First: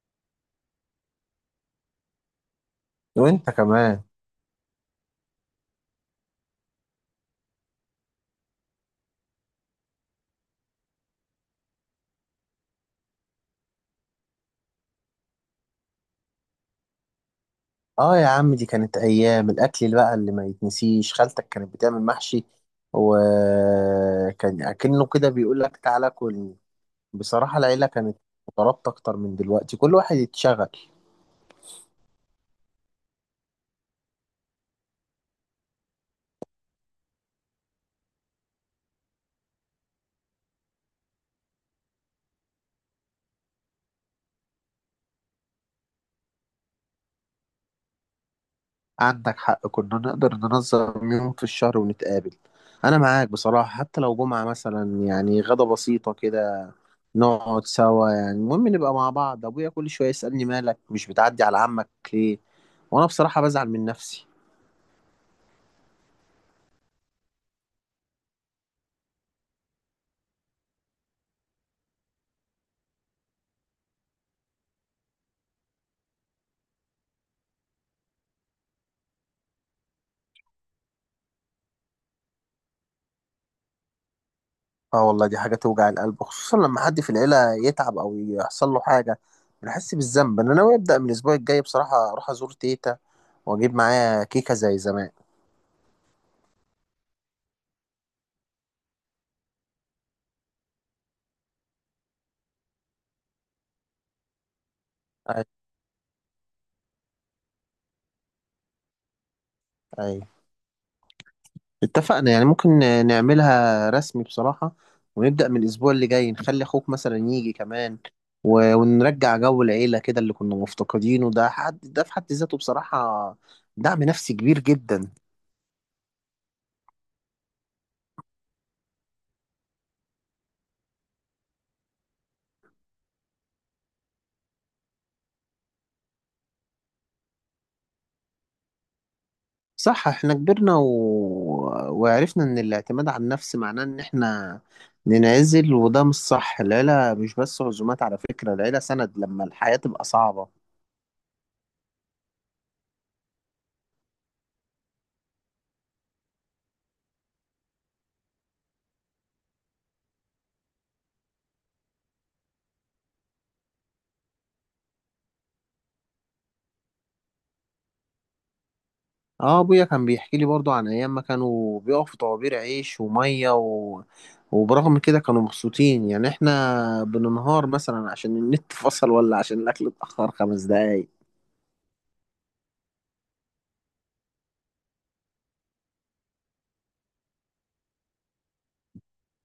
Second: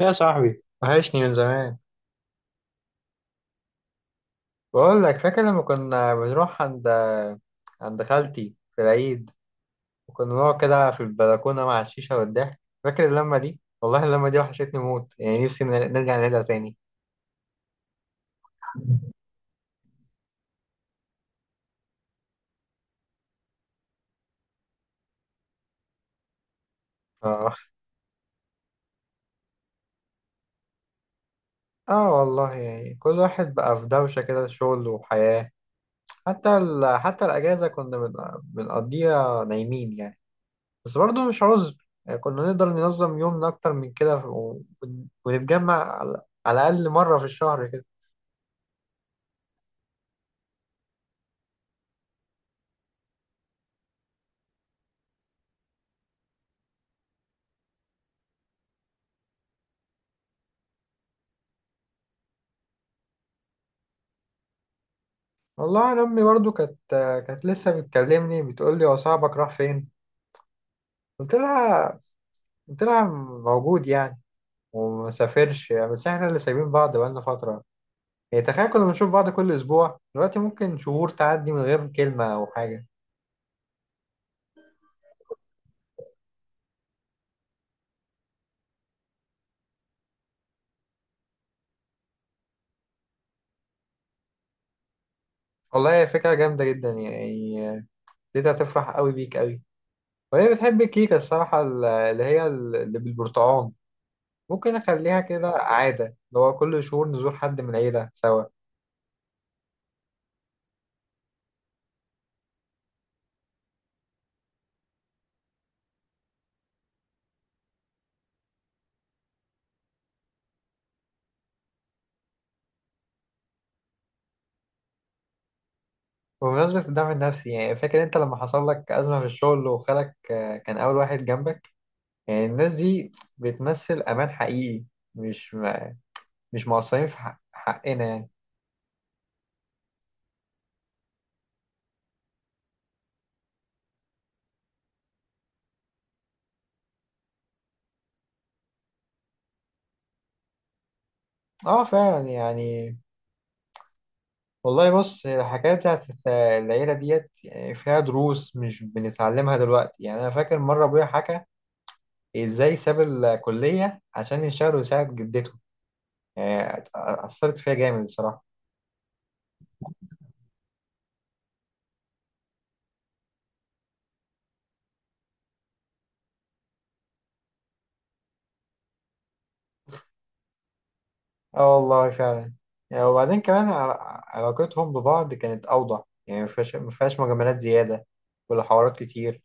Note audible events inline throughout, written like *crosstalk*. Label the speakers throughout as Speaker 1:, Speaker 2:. Speaker 1: يا صاحبي وحشني من زمان.
Speaker 2: وانت كمان.
Speaker 1: بقول لك فاكر لما كنا بنروح عند خالتي في العيد، وكنا بنقعد كده في البلكونة مع الشيشة والضحك. فاكر اللمة دي؟ والله اللمة دي وحشتني موت، يعني نفسي نرجع نعيدها تاني.
Speaker 2: اه يا عم، دي كانت ايام الاكل اللي بقى اللي ما يتنسيش. خالتك كانت بتعمل محشي وكان اكنه كده بيقول لك تعالى كل.
Speaker 1: اه.
Speaker 2: بصراحة العيلة كانت مترابطة اكتر من دلوقتي، كل واحد يتشغل.
Speaker 1: اه والله، يعني كل واحد بقى في دوشة كده، شغل وحياة. حتى الأجازة كنا بنقضيها نايمين يعني. بس برضه مش عذر، يعني كنا نقدر ننظم يومنا أكتر من كده ونتجمع على الأقل مرة في الشهر كده.
Speaker 2: عندك حق، كنا نقدر ننظم يوم في الشهر ونتقابل. انا معاك بصراحة، حتى لو جمعة مثلا غدا بسيطة كده نقعد سوا، المهم نبقى مع بعض. ابويا كل شوية يسألني مالك مش بتعدي على عمك ليه، وانا بصراحة بزعل من نفسي.
Speaker 1: والله انا امي برضو كانت، كانت لسه بتكلمني بتقول لي هو صاحبك راح فين؟ قلت لها قلت لها موجود يعني، ومسافرش، بس احنا اللي سايبين بعض بقالنا فتره. يعني تخيل، كنا بنشوف بعض كل اسبوع، دلوقتي ممكن شهور تعدي من غير كلمه او حاجه.
Speaker 2: اه والله دي حاجة توجع القلب، خصوصا لما حد في العيلة يتعب أو يحصل له حاجة بنحس بالذنب. أنا ناوي أبدأ من الأسبوع الجاي بصراحة، أروح أزور تيتا وأجيب معايا كيكة زي زمان.
Speaker 1: والله هي فكره جامده جدا يعني، دي هتفرح قوي بيك قوي، وهي بتحب الكيكه الصراحه، اللي هي اللي بالبرتقال. ممكن اخليها
Speaker 2: أي،
Speaker 1: كده عاده، اللي هو كل شهور نزور حد من العيله سوا.
Speaker 2: أي، اتفقنا. يعني ممكن نعملها رسمي بصراحة، ونبدأ من الأسبوع اللي جاي، نخلي أخوك مثلا يجي كمان ونرجع جو العيلة كده اللي كنا مفتقدينه. ده حد ده في حد ذاته بصراحة دعم نفسي كبير جدا.
Speaker 1: بمناسبة الدعم النفسي، يعني فاكر انت لما حصل لك أزمة في الشغل وخالك آه، كان أول واحد جنبك؟ يعني الناس دي بتمثل أمان حقيقي، مش م- مش مقصرين في حق حقنا يعني.
Speaker 2: صح، احنا كبرنا وعرفنا ان الاعتماد على النفس معناه ان احنا ننعزل، وده مش صح. العيلة مش بس عزومات، على فكرة العيلة سند لما الحياة تبقى صعبة.
Speaker 1: اه فعلا يعني. والله بص، الحكاية بتاعت العيلة ديت يعني فيها دروس مش بنتعلمها دلوقتي. يعني أنا فاكر مرة أبويا حكى إزاي ساب الكلية عشان يشتغل ويساعد جدته، يعني أثرت فيها جامد الصراحة.
Speaker 2: اه، ابويا كان بيحكي لي برضو عن ايام ما كانوا بيقفوا في طوابير عيش ومية وبرغم كده كانوا مبسوطين. يعني احنا بننهار مثلا عشان النت فصل ولا عشان الاكل اتأخر خمس دقايق.
Speaker 1: اه والله فعلا. يعني وبعدين كمان علاقتهم ببعض كانت أوضح، يعني مفيهاش مجاملات زيادة ولا حوارات كتير.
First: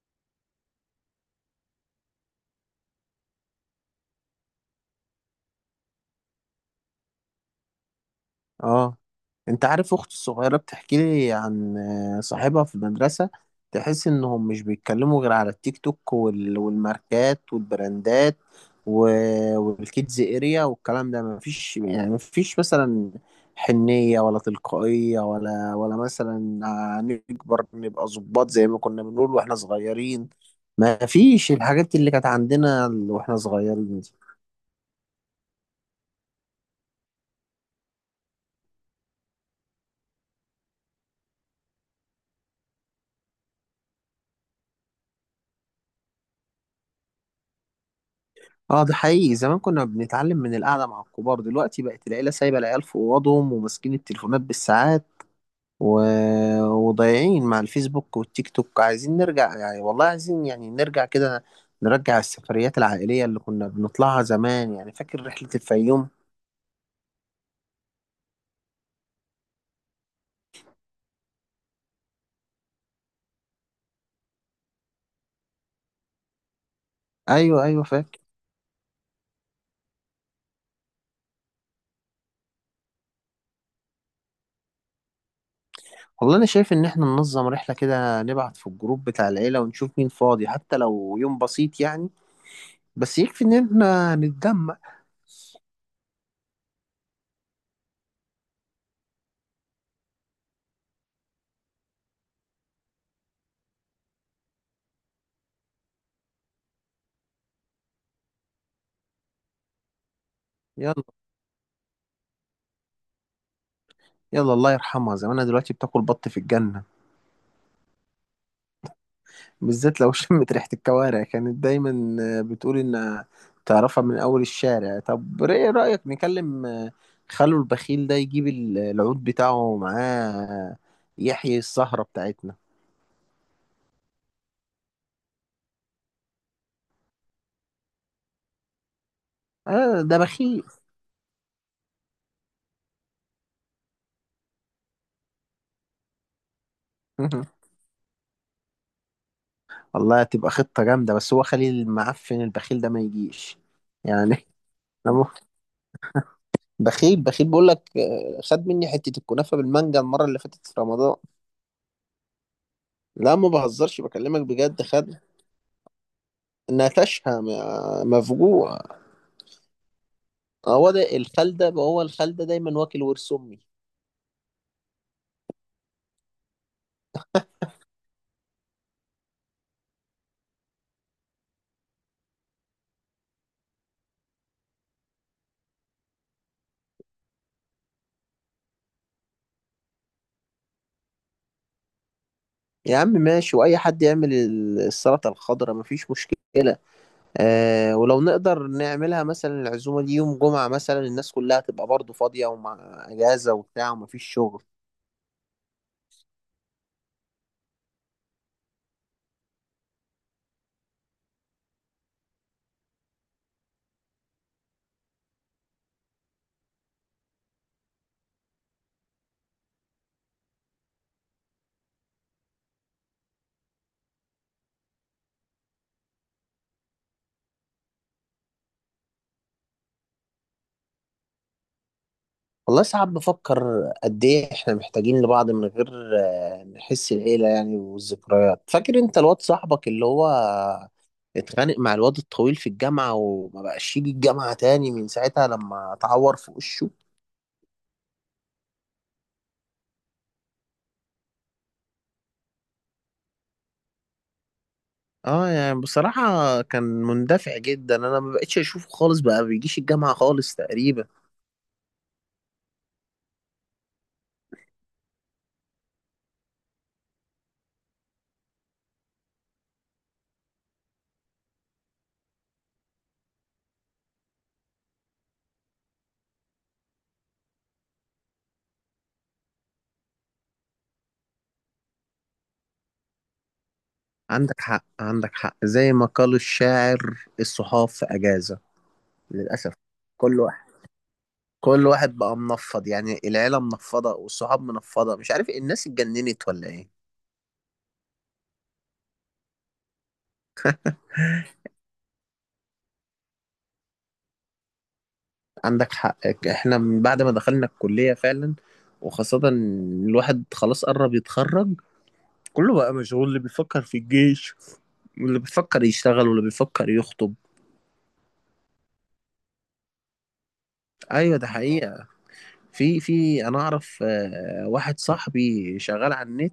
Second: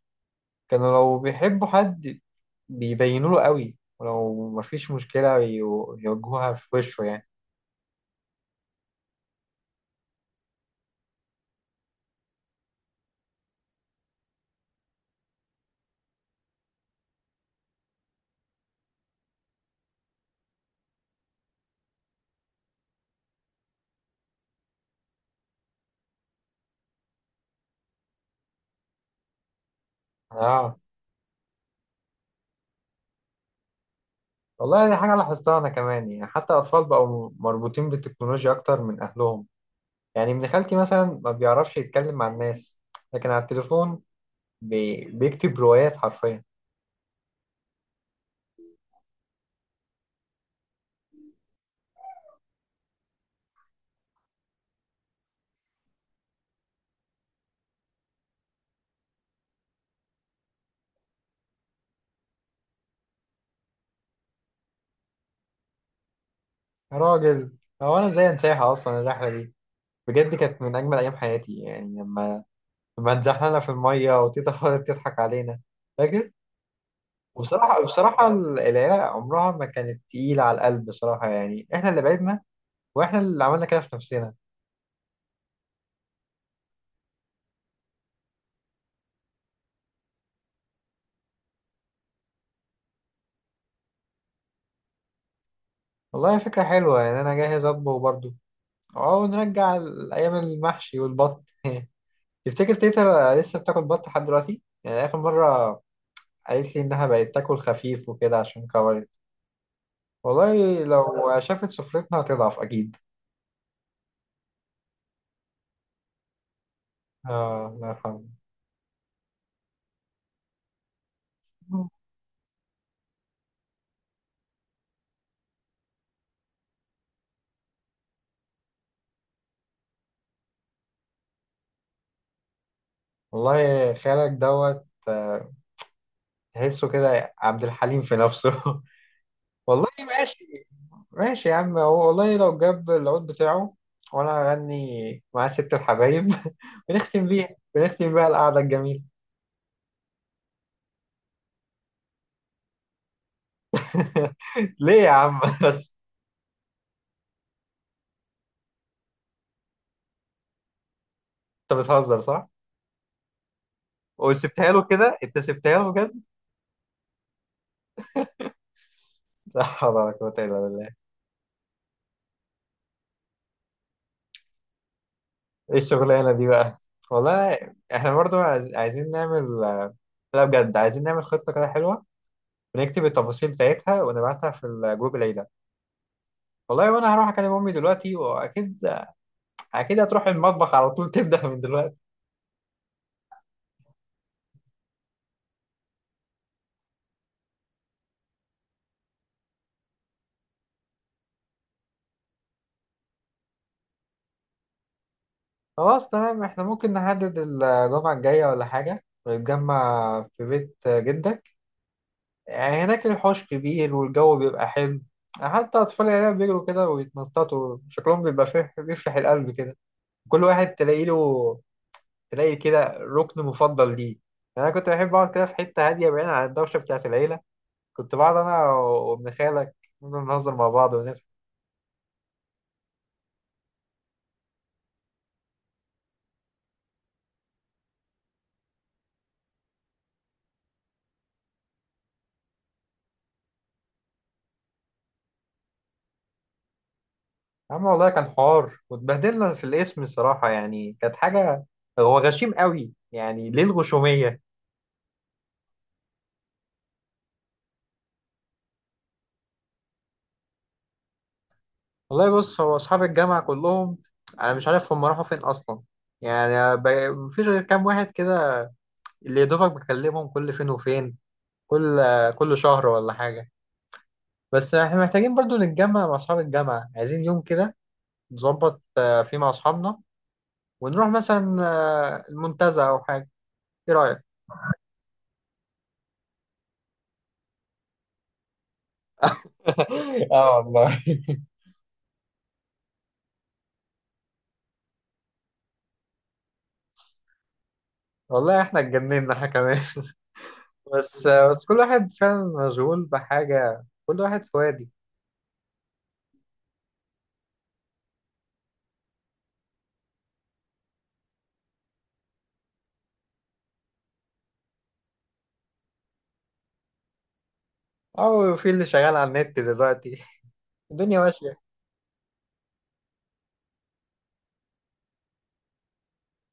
Speaker 1: كانوا لو بيحبوا حد بيبينوا له قوي، ولو مفيش مشكلة يواجهوها في وشه يعني.
Speaker 2: اه، انت عارف اختي الصغيرة بتحكي لي عن صاحبها في المدرسة، تحس انهم مش بيتكلموا غير على التيك توك والماركات والبراندات والكيدز اريا والكلام ده. مفيش يعني، مفيش مثلا حنية ولا تلقائية، ولا مثلا نكبر نبقى ظباط زي ما كنا بنقول واحنا صغيرين.
Speaker 1: اه
Speaker 2: مفيش الحاجات اللي كانت عندنا واحنا صغيرين دي.
Speaker 1: والله دي حاجة لاحظتها أنا كمان، يعني حتى الأطفال بقوا مربوطين بالتكنولوجيا أكتر من أهلهم. يعني ابن خالتي مثلا ما بيعرفش يتكلم مع الناس، لكن على التليفون بيكتب روايات حرفيا.
Speaker 2: اه ده حقيقي، زمان كنا بنتعلم من القعدة مع الكبار، دلوقتي بقت العيلة سايبة العيال في أوضهم وماسكين التليفونات بالساعات و... وضايعين مع الفيسبوك والتيك توك. عايزين نرجع، يعني والله عايزين، يعني نرجع كده، نرجع السفريات العائلية اللي كنا بنطلعها زمان. يعني فاكر رحلة الفيوم؟
Speaker 1: يا راجل، هو أنا إزاي أنساها أصلا الرحلة دي؟ بجد كانت من أجمل أيام حياتي، يعني لما اتزحلقنا في المية وتيتا فضلت تضحك علينا. فاكر؟
Speaker 2: أيوه أيوه فاكر.
Speaker 1: بصراحة العيلة عمرها ما كانت تقيلة على القلب بصراحة، يعني إحنا اللي بعدنا، وإحنا اللي عملنا كده في نفسنا.
Speaker 2: والله أنا شايف إن إحنا ننظم رحلة كده، نبعت في الجروب بتاع العيلة ونشوف مين فاضي، حتى لو يوم بسيط يعني، بس يكفي إن إحنا نتجمع.
Speaker 1: والله فكرة حلوة، يعني أنا جاهز أطبخ برضه، أو نرجع أيام المحشي والبط. *laughs* تفتكر تيتا لسه بتاكل بط لحد دلوقتي؟ يعني آخر مرة قالت لي إنها بقت تاكل خفيف وكده عشان كبرت. والله
Speaker 2: يلا،
Speaker 1: لو شافت سفرتنا هتضعف أكيد.
Speaker 2: يلا الله يرحمها، زمانها دلوقتي بتاكل بط في الجنة.
Speaker 1: آه الله يرحمه.
Speaker 2: بالذات لو *laughs* شمت ريحة الكوارع، كانت دايما آه، بتقول إن تعرفها من أول الشارع. طب إيه رأيك نكلم آه، خلو البخيل ده يجيب العود بتاعه معاه يحيي السهرة بتاعتنا.
Speaker 1: والله خالك دوت آه، تحسه كده عبد الحليم في نفسه. *laughs* والله
Speaker 2: آه ده بخيل.
Speaker 1: ماشي. ماشي يا عم، هو والله لو جاب العود بتاعه وانا هغني مع ست الحبايب *laughs*
Speaker 2: *laughs*
Speaker 1: بنختم بيها القعدة الجميلة.
Speaker 2: والله هتبقى خطة جامدة، بس هو خلي المعفن البخيل ده ما يجيش يعني. *laughs*
Speaker 1: *laughs* ليه يا
Speaker 2: أنا م-
Speaker 1: عم؟ *laughs* بس.
Speaker 2: بخيل بخيل بقول لك آه، خد مني حتة الكنافة بالمانجا المرة اللي فاتت في رمضان.
Speaker 1: انت بتهزر صح؟
Speaker 2: لا ما بهزرش، بكلمك
Speaker 1: وسبتها
Speaker 2: بجد،
Speaker 1: له
Speaker 2: خد.
Speaker 1: كده؟ انت سبتها له بجد؟
Speaker 2: نتشها مفجوع.
Speaker 1: لا حول ولا قوة الا
Speaker 2: هو
Speaker 1: بالله.
Speaker 2: ده الخلدة، ما هو الخلدة دايما واكل ورث أمي.
Speaker 1: ايه الشغلانة دي بقى؟ والله احنا برضو عايزين نعمل، لا بجد عايزين نعمل خطة كده حلوة، بنكتب التفاصيل بتاعتها ونبعتها في الجروب العيلة. والله وانا هروح اكلم امي دلوقتي، اكيد هتروح المطبخ على طول، *laughs* تبدأ من دلوقتي.
Speaker 2: يا عم ماشي، وأي حد يعمل السلطة الخضراء مفيش مشكلة. آه ولو نقدر نعملها مثلا العزومة دي يوم جمعة مثلا، الناس كلها تبقى برضه فاضية ومع أجازة وبتاع ومفيش شغل.
Speaker 1: خلاص تمام، احنا ممكن نحدد الجمعة الجاية ولا حاجة ونتجمع في بيت جدك. يعني هناك الحوش كبير والجو بيبقى حلو، حتى أطفال العيلة بيجروا كده ويتنططوا شكلهم بيبقى فيه بيفرح القلب كده. كل واحد تلاقي له تلاقي كده ركن مفضل ليه. يعني أنا كنت بحب أقعد كده في حتة هادية بعيد عن الدوشة بتاعة العيلة، كنت بقعد انا وابن خالك نفضل نهزر مع بعض ونضحك.
Speaker 2: والله ساعات بفكر قد إيه إحنا محتاجين لبعض، من غير آه نحس العيلة يعني والذكريات. فاكر أنت الواد صاحبك اللي هو اتخانق مع الواد الطويل في الجامعة، وما بقاش يجي الجامعة تاني من ساعتها لما اتعور في وشه؟
Speaker 1: يا عم والله كان حوار، واتبهدلنا في الاسم الصراحه، يعني كانت حاجه. هو غشيم قوي، يعني ليه الغشوميه؟
Speaker 2: اه يعني بصراحة كان مندفع جدا، انا ما بقتش اشوفه خالص، بقى بيجيش الجامعة خالص تقريبا.
Speaker 1: والله بص، هو اصحاب الجامعه كلهم انا مش عارف هم راحوا فين اصلا. يعني مفيش غير كام واحد كده اللي يا دوبك بكلمهم كل فين وفين، كل كل شهر ولا حاجه. بس احنا محتاجين برضو نتجمع مع اصحاب الجامعه، عايزين يوم كده نظبط آه، فيه مع اصحابنا، ونروح مثلا آه، المنتزه او حاجه. ايه رايك؟
Speaker 2: عندك حق، عندك حق، زي ما قال الشاعر الصحاف في اجازة للاسف.
Speaker 1: *laughs*
Speaker 2: كل
Speaker 1: اه
Speaker 2: واحد،
Speaker 1: والله.
Speaker 2: كل واحد بقى منفض، يعني العيلة منفضة والصحاب منفضة، مش عارف الناس اتجننت ولا ايه.
Speaker 1: والله احنا اتجننا احنا كمان، بس كل واحد فعلا مشغول بحاجة، كل واحد في وادي.
Speaker 2: عندك حق، احنا من بعد ما دخلنا الكلية فعلا، وخاصة إن الواحد خلاص قرب يتخرج، كله بقى مشغول. اللي بيفكر في الجيش، واللي بيفكر يشتغل، واللي بيفكر يخطب.
Speaker 1: او في اللي شغال على النت دلوقتي، الدنيا
Speaker 2: ايوه ده
Speaker 1: ماشية.
Speaker 2: حقيقة. في انا اعرف آه، واحد صاحبي شغال على النت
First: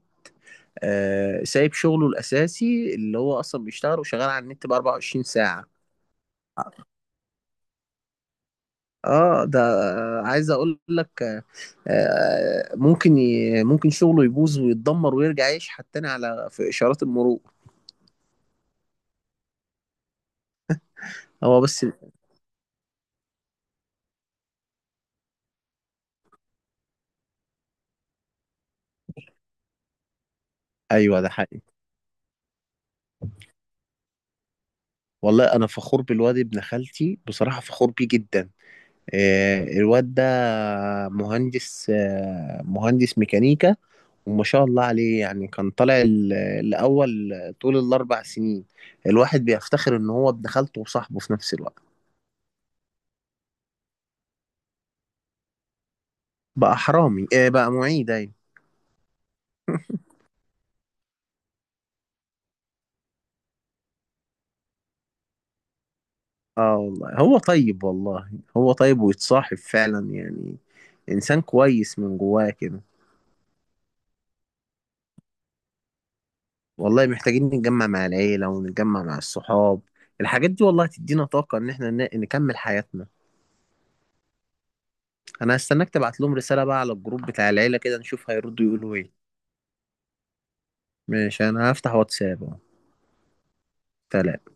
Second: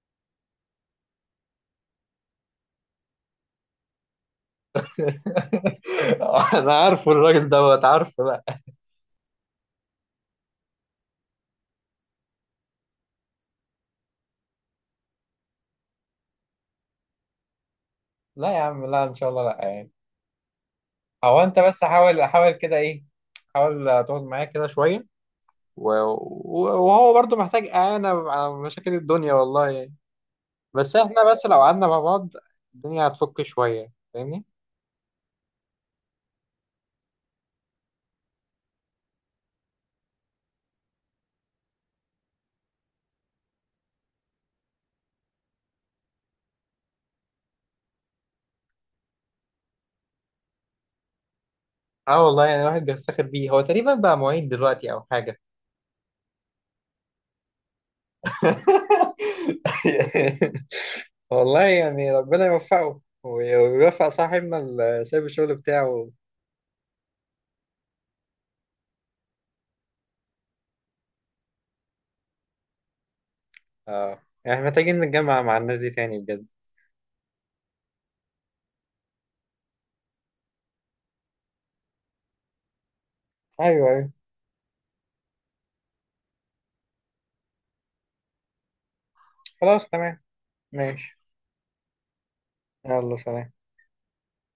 Speaker 2: آه، سايب شغله الاساسي اللي هو اصلا بيشتغل، وشغال على النت ب 24 ساعة.
Speaker 1: *laughs* انا عارفه الراجل دوت عارفه. لا.
Speaker 2: اه ده آه، عايز اقول لك آه، آه، ممكن شغله يبوظ ويتدمر ويرجع يشحت تاني على في اشارات المرور.
Speaker 1: لا يا عم، لا ان شاء الله لا يعني. هو انت
Speaker 2: هو
Speaker 1: بس
Speaker 2: بس.
Speaker 1: حاول كده ايه، حاول تقعد معايا كده شوية، وهو برضو محتاج اعانة على مشاكل الدنيا والله يعني، بس
Speaker 2: ايوه ده
Speaker 1: احنا بس
Speaker 2: حقيقي.
Speaker 1: لو قعدنا مع بعض الدنيا هتفك شوية. فاهمني؟
Speaker 2: والله انا فخور بالواد ابن خالتي، بصراحه فخور بيه جدا. آه، الواد ده مهندس آه، مهندس ميكانيكا، وما شاء الله عليه. يعني كان طالع الأول طول الأربع سنين. الواحد بيفتخر إن هو ابن خالته وصاحبه في نفس الوقت.
Speaker 1: اه والله، يعني الواحد بيفتخر بيه. هو تقريبا بقى معيد دلوقتي او حاجه؟
Speaker 2: بقى حرامي إيه، بقى معيد، أيوة.
Speaker 1: *laughs*
Speaker 2: *laughs*
Speaker 1: والله يعني ربنا يوفقه ويوفق صاحبنا اللي سايب الشغل بتاعه.
Speaker 2: آه والله هو طيب، والله هو طيب ويتصاحب فعلا، يعني إنسان كويس من جواه كده.
Speaker 1: اه يعني محتاجين نتجمع مع الناس دي تاني بجد.
Speaker 2: والله محتاجين نتجمع مع العيلة ونتجمع مع الصحاب، الحاجات دي والله هتدينا طاقة إن إحنا نكمل حياتنا.
Speaker 1: ايوه ايوه.
Speaker 2: أنا هستناك تبعت لهم رسالة بقى على الجروب بتاع العيلة كده نشوف هيردوا يقولوا إيه.
Speaker 1: خلاص تمام. ماشي.
Speaker 2: ماشي، أنا هفتح واتساب أهو.
Speaker 1: يلا سلام.
Speaker 2: سلام.